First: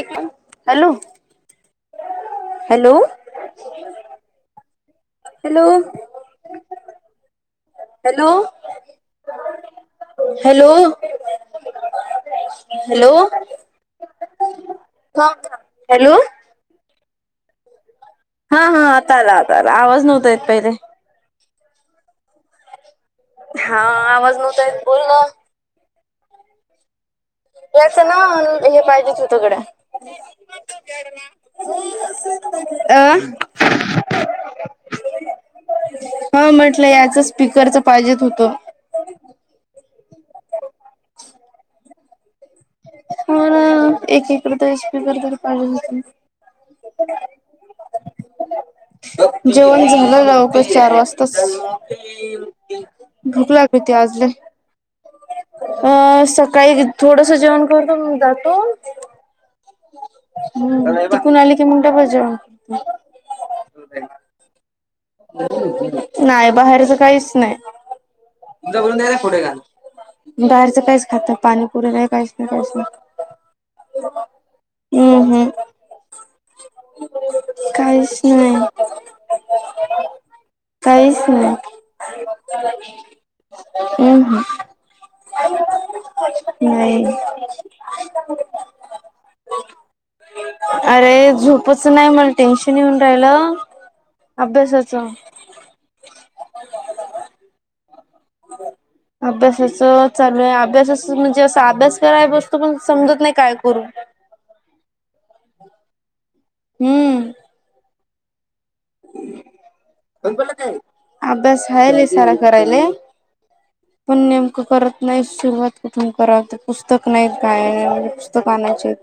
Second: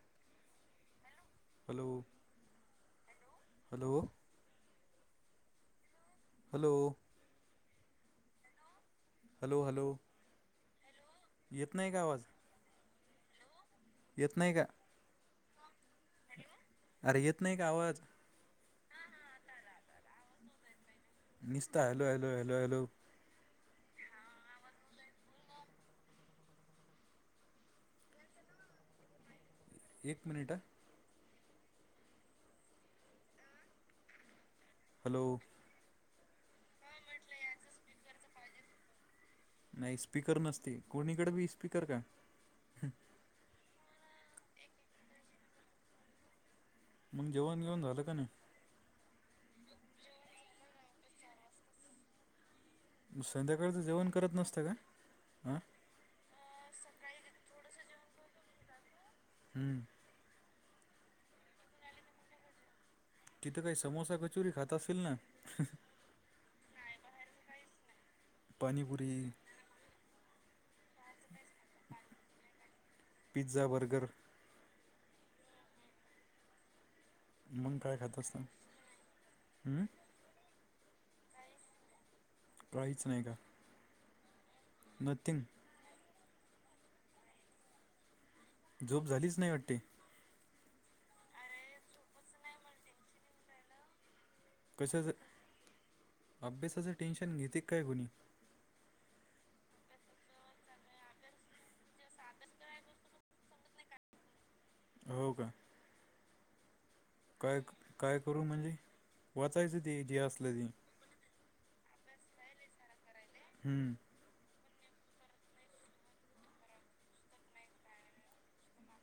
एक hello hello hello hello hello hello hello hello hello hello येेत नाई का आवाज? हॅलो इत नाही का? हो हॅलो अरे येत नाही का आवाज? हा हा आता आला आता आला आवाज नव्हताय पहिले. निस्ता हॅलो हॅलो हॅलो हॅलो हा आवाज नव्हतायेत बोल ना. याचं ना हे पाहिजेच हो तुकडें एक मिनिट अं हॅलो हा म्हटलं याच स्पीकरच पाहिजे होतं. नाही स्पीकर नसती कोणीकडे बी स्पीकर का. हो ना एकेकर तरेकररी पा मग जेवण घेऊन झालं का नाही? जेवण झालं लवकर चार वाजताच. भूक संध्याकाळच लागली होती जेवण आज लय करत नसतं काय आ? अ सकाळी थोडस जेवण करतो न जातो हम्म. ह तिकून आली की म डबल जेवण ते तिथं काय समोसा भे चुरी खात असील. नाय बाहेरच काहीच नाय. [inaudible] पाणीपुरी बाहेरचं काहीच खातात पाणी पुरी नाय काहीच नाय काहीच नाय. Pizza burger. हम्म हम्म. मग काय खात काहीच असता. नाही हम्म? काहीच नाही. काहीच नाही का [inaudible] नथिंग नाही झोप झालीच नाही वाटते? अरे झोपच नाही मला टेन्शन येऊन राहिलं अभ्यासाचं कशाच अभ्यासाच टेन्शन घेते काय कोणी. [unintelligible] अभ्यासाच चालू आहे अभ्यासाच म्हणजे अस अभ्यास कराय बसतो पण अस समजत नाही काय करू. हो का. हम्म. काय काय करू म्हणजे? वाचायचं ते जे असलं ते अभ्यास आहेले सारा करायले. हम्म. पण नेमकं करत नाही सुरुवात कुठून कराव ते पुस्तक नाहीत काय पुस्तक आणायचे येत.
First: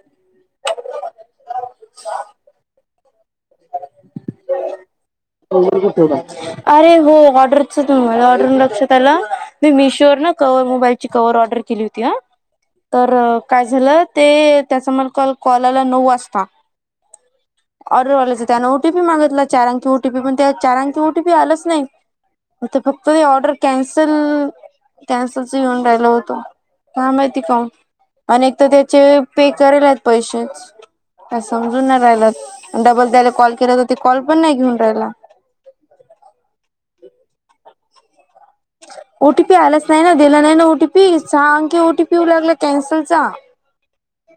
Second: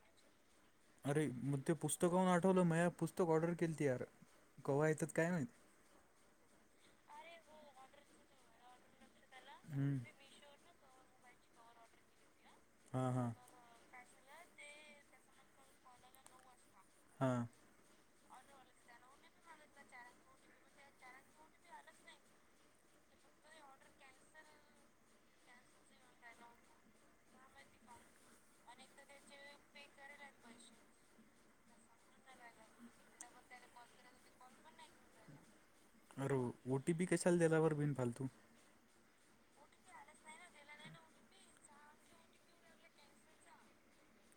अरे मग ते पुस्तकहून आठवलं मी ह पुस्तक ऑर्डर केली त यार कव्हा येतात काय माहीत. अरे हो ऑर्डरच मला [unintelligible] त्याला मी हम्म मीशो वरण कव मोबाईलची कव्हर ऑर्डर केली होती आ हां तर हां काय झालं ते त्याचा मला काळ कॉल आला नऊ वाजता हा. ऑर्डरवाल्याच त्यानं ओ टी पी मागितला चार अंकी ओटीपी पण त्या चार अंकी ओटीपी आलंच नाही. तर फक्त त ऑर्डर कॅन्सल कॅन्सलचं येऊन राहिल होतो काय माहिती का ऊन. अनेक तर त्याचे पे करेल पैसेच काय समजून नाय राहिला डबल त्याले कॉल केला तर ते कॉल पण नाय घेऊन राहायला. अर ओ टी पी कशाला दल्यावर बिन फालतू. ओ टी पी आलाच नाही ना दिला नाही ना ओटीपी सहा अंकी ओटी पी येऊ लागला कॅन्सलचा.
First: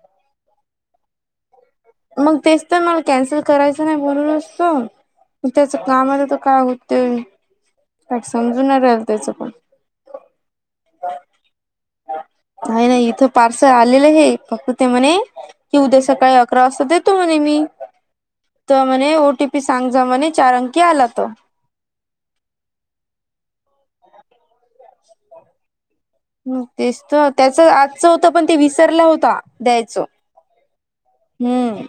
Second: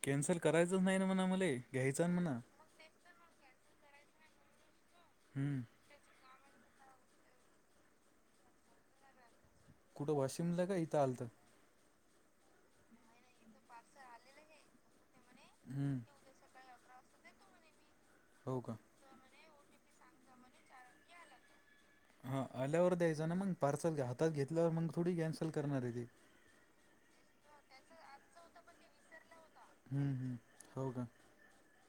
कॅन्सल करायच नाही ना मण आम्हाले. मग तेच तर ना कॅन्सल करायचं नाही बोलूनचतो हम्म त्याच कामाचा तर काय होते काय समजून राहील त्याच पण. कुठ वाशिमला का इथं आलतं? नाही नाही इथं पार्सल आलेलं हे फक्त ते म्हणे कि हम्म उद्या सकाळी अक रा वाजता देतो म्हणे मी हो का तर म्हणे ओ टी पी सांग जा म्हणे चार अंकी आला त. हा आल्यावर द्यायचं ना मग पार्सल, हातात घेतल्यावर मग थोडी कॅन्सल करणार हाय ते. ह तेच तर त्याच आजच होत पण, ते विसरला होता द्यायच. हम्म हम्म हो का हुं.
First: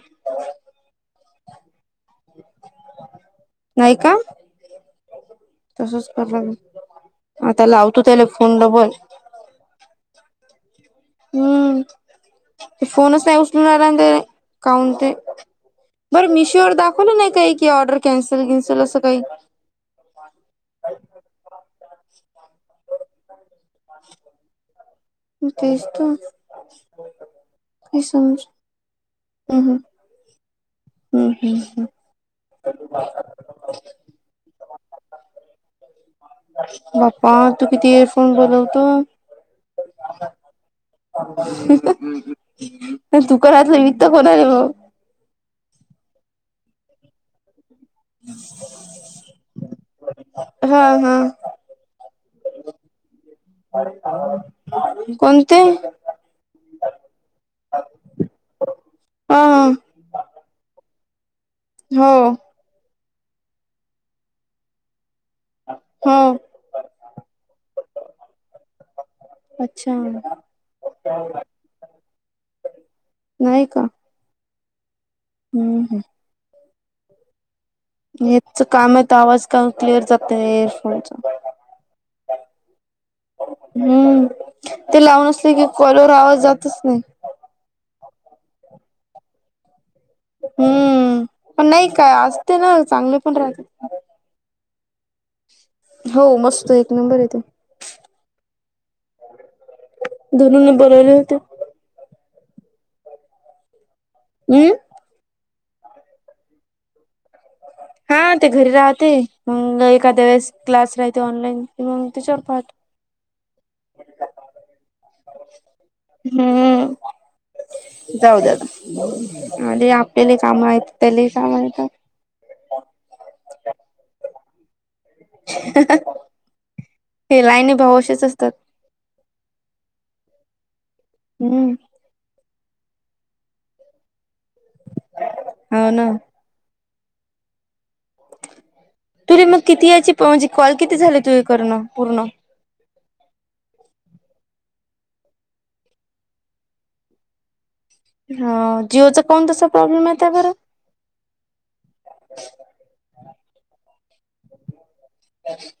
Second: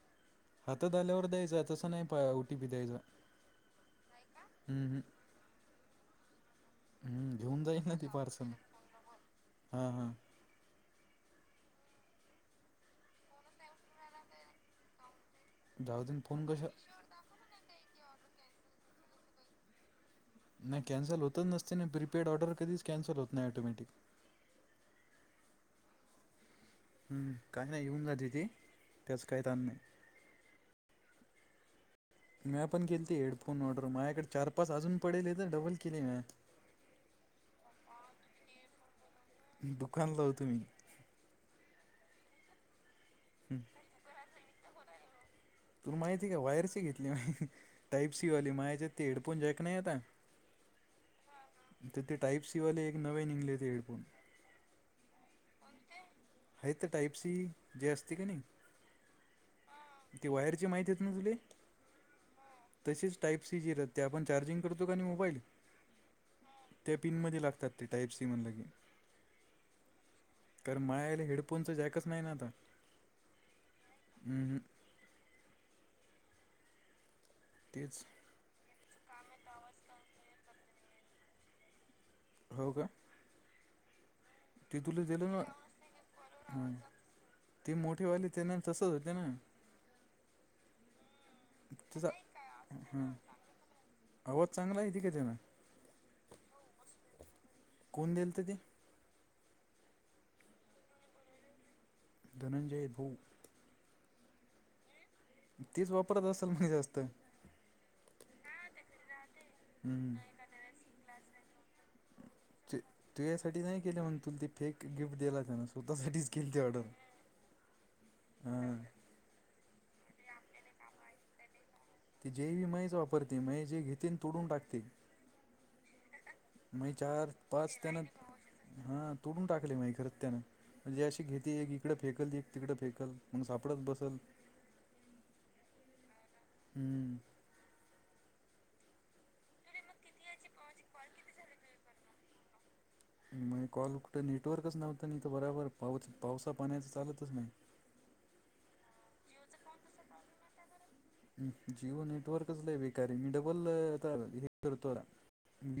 हातात आल्यावर द्यायचां, तसं नाही पा ओटीपी द्यायचा. नाही का? हम्म हम्म तसच करल, हम्म घेऊन आता लावतो त्याले फोन डबल हा हा. हम्म, ते फोनच नाही उचलून राहणार ते काऊन ते. जाऊ दे ना बरं फोन कशा मिशोवर दाखवलं नाही, काही की ऑर्डर कॅन्सल बिनसल असं काही. नाही कॅन्सल होतच नसते ना, प्रीपेड ऑर्डर कधीच कॅन्सल होत नाही ऑटोमॅटिक. तेचं तर. हम्म, काय नाही घेऊन जाते, समज ती त्याच काही ताण नाही. ह ह ह. म्या पण केलती, हेडफोन ऑर्डर माझ्याकडे चार पाच अजून पडले हायते डबल केली म्या बाप्पा! तू किती एअरफोन बदलतो? दुकानला होतो मी नाही तु हं, घरात नाही, म इथं आहे म? तुला माहिती का? वायरची घेतल्या मी. टाईपसी वाली माझ्याकडं हेडफोन जे आहे की नाही आता. हा हा तिथं ते टाईप सीवाले एक नवे निघले ते हेडफोन. कोणते? हाय ते टाईप सी जे असते की नाही. हा हा ती वायर ची माहिती आहेत ना तुले? हो. तसेच टाईप सी जी राहते, आपण चार्जिंग करतो क नाही मोबाईल. हो त्या पिनमध्ये लागतात, ती टाईप सी म्हणलं की. अच्छा तर माझ्या ह्याला हेडफोनचं जॅकच नाही ना, आता. ह ह. ह ह. तेच याच काम आहे तर, आवाज का क्लिअर जात नाही एयरफोनचा. हो का? हम्म ते तुला लावून दिलं ना असले की, कॉलवर आवाज जातच नाही. ती मोठी वाली त्यान तस होतय ना. हुंम्म पण नाही त्याचा काय असते ना, हां चांगले पण राहते. आवाज चांगला येतय का त्यान हो मस्त एक नंबर येते. कोण दिलं तर ते घरून बनवले होते. धनंजय भाऊ. उ. तीच वापरत असल काय जास्त. हा ते घरी राहते, मग हम्म, एखाद्या वेळेस क्लास राहते ऑनलाईन. मग त्याच्यावर पाहत ते तुझ्यासाठी नाही केले म्हण, तुला ते फेक गिफ्ट दिला त्यानं स्वतःसाठीच केलती ऑर्डर. हम्म जाऊ दे हां आणि आपल्याले काम आहेत त्यालेही काम आहेत. ती जेवी म्हयिच वापरते, म्हयीच जे घेते तोडून टाकते. [inaudible] मई चार हे लाईनी भाऊ पाचतेनांत असेच असतात [unintelligible] हा तोडून टाकले माहि, खरं त्यान म्हणजे अशी घेते हम्म एक फेकल जे तिकडं फेकल मगून सापडत बसल. हो ना. हम्म तरी मग किती यायचीत म्हणजे कॉल किती झाली तुझे करून पूर्ण मग कॉल कुठं नेटवर्कच नव्हतं नाही तर बराबर पावच पावसा पाण्याचं चालतच नाही हा जिओचा कोण तसा प्रॉब्लेम आहे त्या बर ् जिओ नेटवर्कच ला बेकारे मी डबल हे करतोला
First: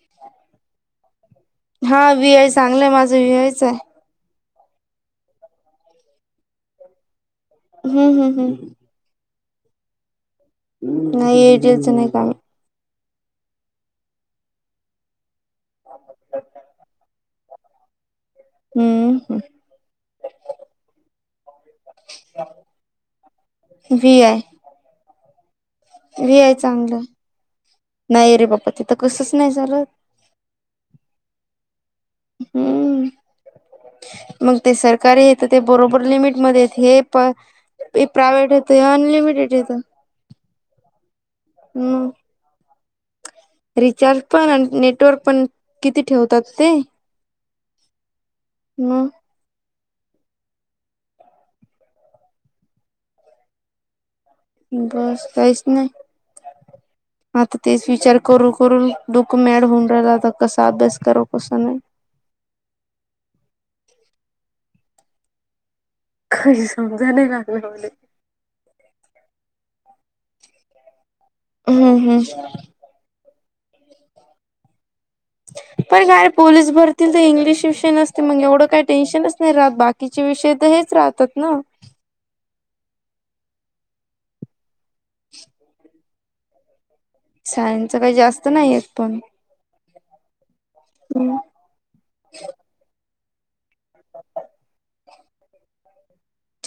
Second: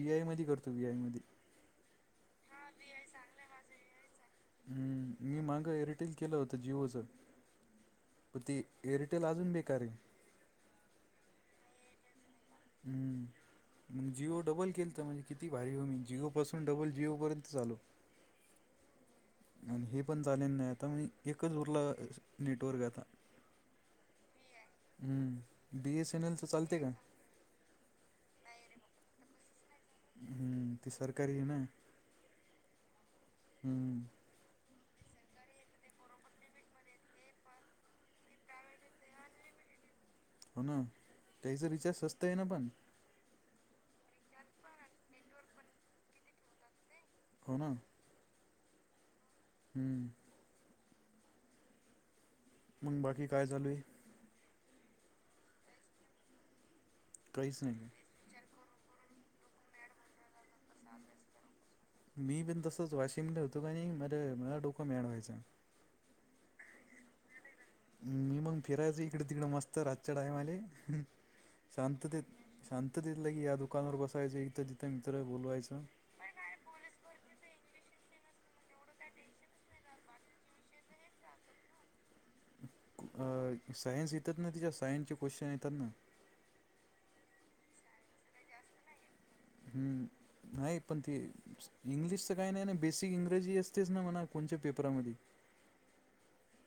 बीआय मध करतो बीआय म हा व आय चांगलंय माझं व आयच आहे हम्म मी मागं एअरटेल केलं होतं जिओच हम्म हम्म प ते हम्म एअरटेल अजून बेकार नाही येटचं नाही काम हम्म मग जिओ डबल केल तर म्हणजे किती भारीभूमी जिओपसून डबल जिओपर्यंत चालू हम्म ह आणि हे पण झालेलं नाही आता म एकच उरला नेटवर्क आता व्ही आय हम्म ब एस एन व्ही एलचा आय चलते का चांगलं नाही रे बा्पा तिथं कसंच नाही झालं हम्म ते सरकारी आहे ना हम्म हम्म मग ते सरकारी हे तर ते बरोबर लिमिटमध्ये हे प प्रायवेट आहेे ते अनलिमिटेड आहेे ते हो ना त्याचं रिचार्ज स्वस्त आहे ना पण रिचार्ज पण आणि नेटवर्क पण किती ठेवतात ते हो ना म हम्म मग बाकी काय चालू आहे बस काहीच नाही आता काहीच तेच नाही. विचार करू करु दुःख मॅड होऊन राला तर कसा बस करो कस नाही मी पण तसच वाशिमने होतो का नाही मला मला डोकं मिळवायच काही समजा नाही लागलं मी मग फिरायचं इकडं तिकडं मस्त रातच्या टायमले हम्म हम्म शांततेत शांत इथं तथलं की या दुकानावर बसायचं इथं तिथं मित्र बोलवायचं पण काय पोलीस भरतील तर इंग्लिश विषय नसते मग एवढं काही टेन्शनच नाही राहत बाकीचे विषय तर हेच राहतात ना सायन्स येतात ना तिच्या सायन्सचे क्वेश्चन येतात ना सायनच काही जास्त नाहीयेत पण हम्म नाही पण तेी इंग्लिश तर काही नाही ना बेसिक इंग्रजी असतेच ना म्हणा कोण्या पेपरामध्ये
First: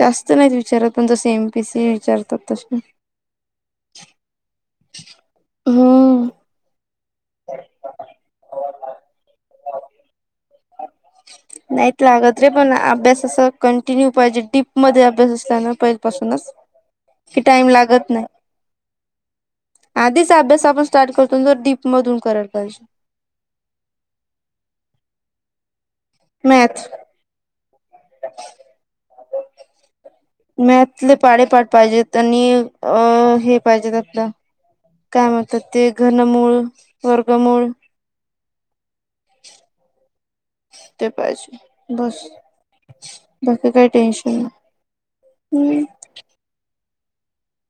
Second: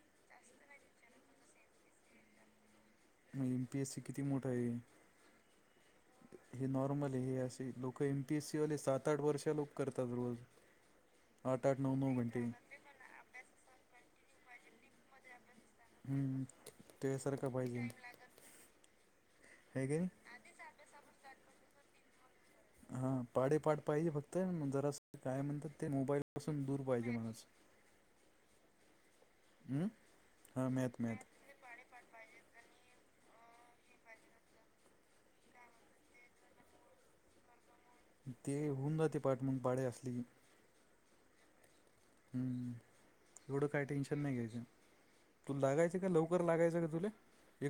जास्त नाहीत विचारत पण जस एम पीसी विचारतात तस मग एम पी एस सी किती मोठा आहे हो हे नॉर्मल हे असे लोकं एमपी एस सीवाले सात आठ वर्ष लोक करतात रोज ह आठ आठ नऊ नाहीत नऊ लागत घंटे रे पण अभ्यास अस कंटिन्यू पाहिजे डीप मध्ये अभ्यास असताना पाून हम्म. त्यासारखं टाइम पाहिजे लागत नाही हे की नाही आधीच अभ्यास आपण स्टार्ट करतो तर डीप मधून कराल पाहिजे हा पाडे पाठ पाहिजे फक्त जरा काय म्हणतात ते मोबाईल सून दूर मॅथ पाहिजे माणज हम् मॅतले पाडे पाठ पाहिजेत आणि अ हे पाहिजेततलं काय म्हणतात ते घनमूळ वर्गमूळ ते हुंदर ते पाारठ म्हण पाडे असली ते पाहिजे बस हा एवढं काही टेन्शन नाही घ्यायचं. तू नाही लागायच का लवकर लागायचं का तुले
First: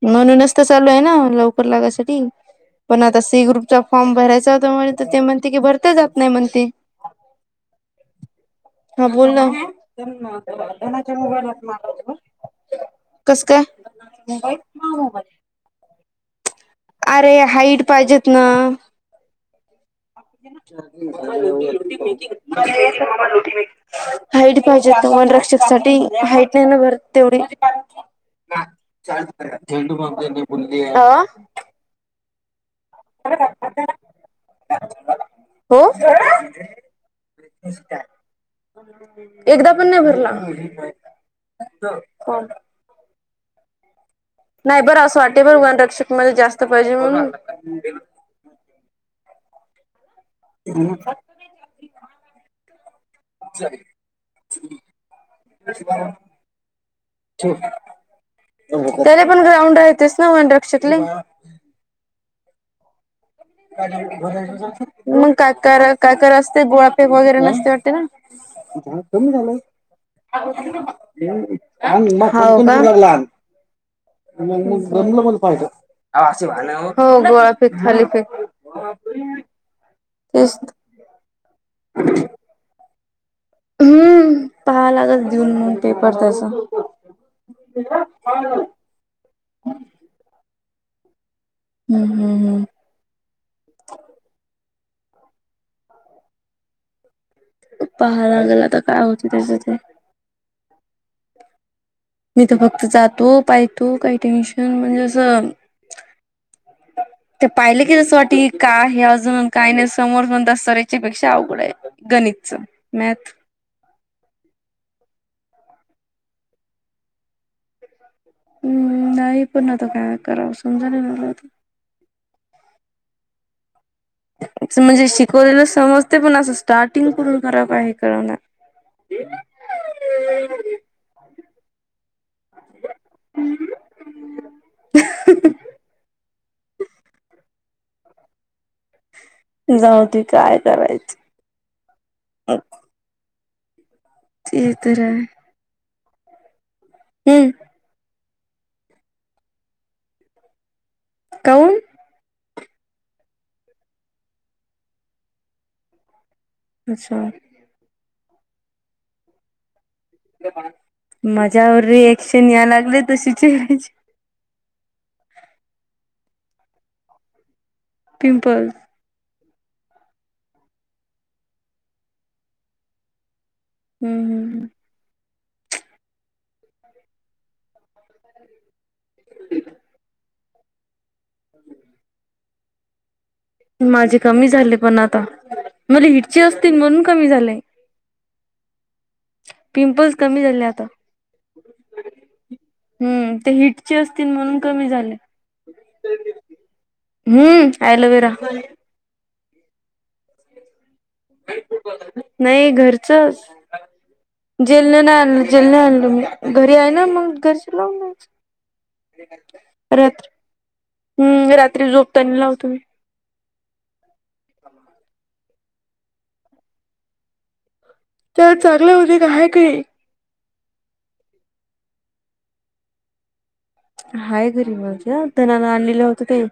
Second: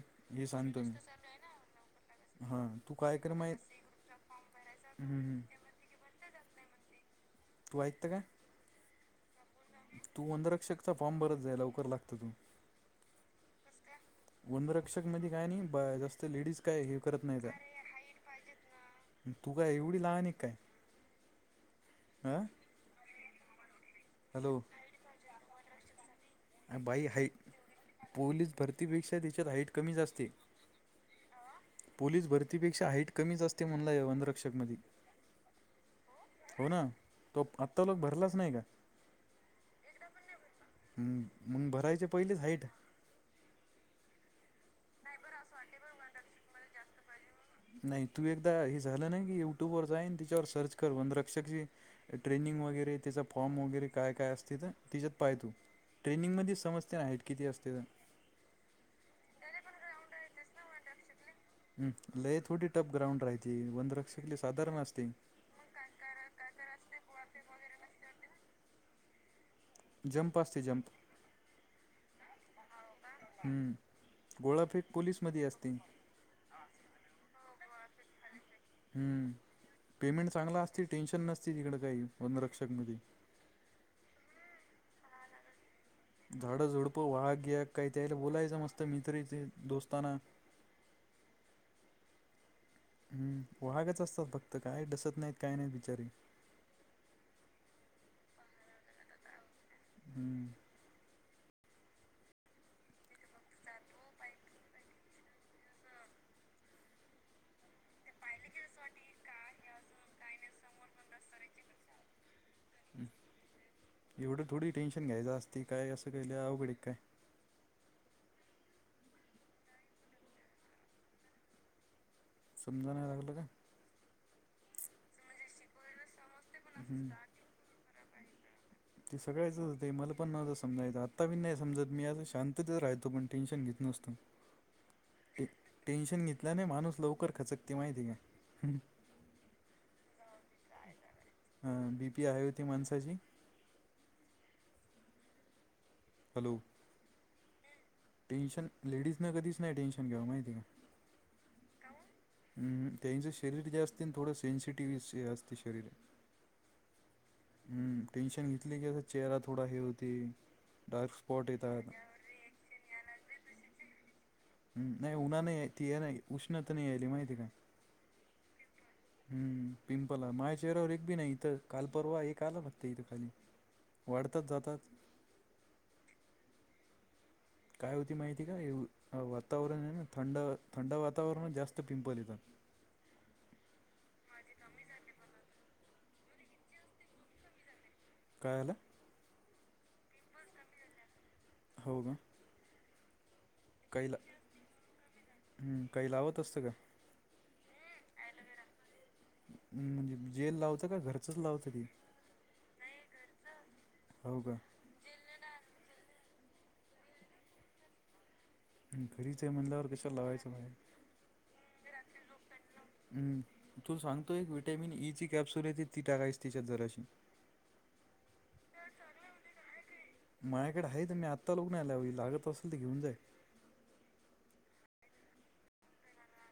म्हणूनच तर चालू आहे ना लवकर लागायसाठी हां तू पण काय आता कर सी माहीत ग्रुपचा फॉर्म भरायचा होता म्ह तर हम्म, ते हम्म. म्हणते की भरते जात नाही म्हणते, तू ऐकत काय? हा बोल ना. वनरक्षक चा फॉर्म भरून राहील लवकर होते. कस काय? शिक्क म काय नाही जस्त लेडीज काय हे करत अरे हाईट पाहिजेत ना त का एवढी लहान आहे काय आरे हाईट पाहिजेत हां ना हाईट हॅलो पाहिजे वन रक्षक साठी हाईट नाही ना भर बाई हाय तेवढी पोलीस भरतीपेक्षा चाल त्याच्यात हाईट झेंडू कमीच असते ममजनी बोलली आहे. पोलीस भरतीपेक्षा हाईट कमीच असते म्हणलाय वनरक्षक मध होखरंच हो ना तो आत्ता लोक भरलाच नाही का? एकदा पण नाही हम्म मग भरला. भरायचे पहिलेच हाईट नाही बरं असं वाटे बर वन रक्षक मध्ये जास्त पाहिजे म्हणून, नाही तू एकदा हे झालं नाही की युट्यूब वर जाईन तिच्यावर सर्च कर म्हण रक्षकी ट्रेनिंग वगैरे त्याचा फॉर्म वगैरे काय काय असते तर तिच्यात पाहतू ट्रेनिंगमध्ये समजते नाही आहेत किती असते. त्याला पण ग्राउंड राहतेस ना मनरक्षकले ह लय थोडी टफ ग्राउंड राहती वनरक्षकली साधारण असते. का काकर असते गोळाफेक वगैरे नसते वाटते ना. जंप असते जंप हाऊ का? हम्म म गोळाफेक जमलं पोलीसमध्ये पाहि असते हो गोळाफेक खालीपेक हम्म पेमेंट तेच चांगला असतील टेन्शन नसती तिकड काही वनरक्षक मध्ये हम्म पहाव लागल देऊन मग पेपर तसा झाडं तर मी तरी ते दोस्तांना हम् हम हम्म वागच असतात फक्त काय डसत नाहीत काय नाहीत बिचारी पहायला गेला तर काय होत त्याच्या ते हम्म मी तर जातो पाहतो म्हणजे टेन्शन म्हणलं तर ते पाहिले की जसं वाट काय हे अजून काय नाही समोर स दसतऱ्याच्या पेक्षा अवघड आहे. गणितच मॅथ एवढं थोडी टेन्शन घ्यायचं असती काय असं केलं आवघडीक काय हम्म नाही पुन्हा त काय करावं समजाणलाता समजा नाही लागलं का? म्हणजे शिकवलेलं समजते पण असं हम्म स्टार्टिंग करून खराक आहे करवणार ते सगळयच होते मला पण नवतं समजायच आताी नाही समजत मी आ शांत तर राहतो पण टेन्शन घेत नसतो. टेन्शन घेतल्याने माणूस लवकर खचकते माहिती का? जाऊ दे काय करायचं हा बी पी आहे होती माणसाची ते तररकाय आहे. हॅलो हम्म टेन्शन लेडीज न कधीच नाही टेनशन घेव माहिती का? कौण.... हम्म त्यांचं शरीर जास्त थोडं सेन्सिटिव्ह असते शरीर... अच्छा... हम्म टेन्शन घेतली की अस चेहरा थोडा हे होती... माझ्यावर रिएक्शन या लागले तशीज... हम् नाही उन्हा नाही त नाही उष्णता नाही यायली माहिती काय... पिंपल.... हम् पिंपलला माझ्या चेहऱ्यावर एक बी नाही इथ काल परवा एक आलं फक्त इथं खाली... ह... वाढतात जातात... काय होती माहिती का वातावरण आहे ना थंड थंड वातावरण जास्त पिंपल येतात... माझे कमी झाले पण आता मला हिटची असतील म्हणून कमी झालेय... काय झालं? पिंपल्स कमी झाले आता... हो का... हम् ते हि... काही अस ला म्हणून क झा हम्म, काही लावत असतं का हम ॲलोवेरा... म्हणजे जेल लावचं का घर... नाही घरच जे... हो का जल नाही आणलं जे आणलं घरी आहे ना मग घरच्या लावूनयच... हम्म, घरीच आहे म्हणल्यावर कशाला रात लावायचं बाहेर हम्म रात्री झोपतानी लावतु म्ही... तू सांगतो एक विटॅमिन ईची कॅप्सूल येते ती टाकायस तिच्या जराशी... त्या चांगलं उदिक आहे काय? माझ्याकडे आहे तर मी आत्ता लागत आल्यावी लागत असेल तर घेऊन जाय.... हाय घरी माझ्या तनाला आणलेलं होतं ते....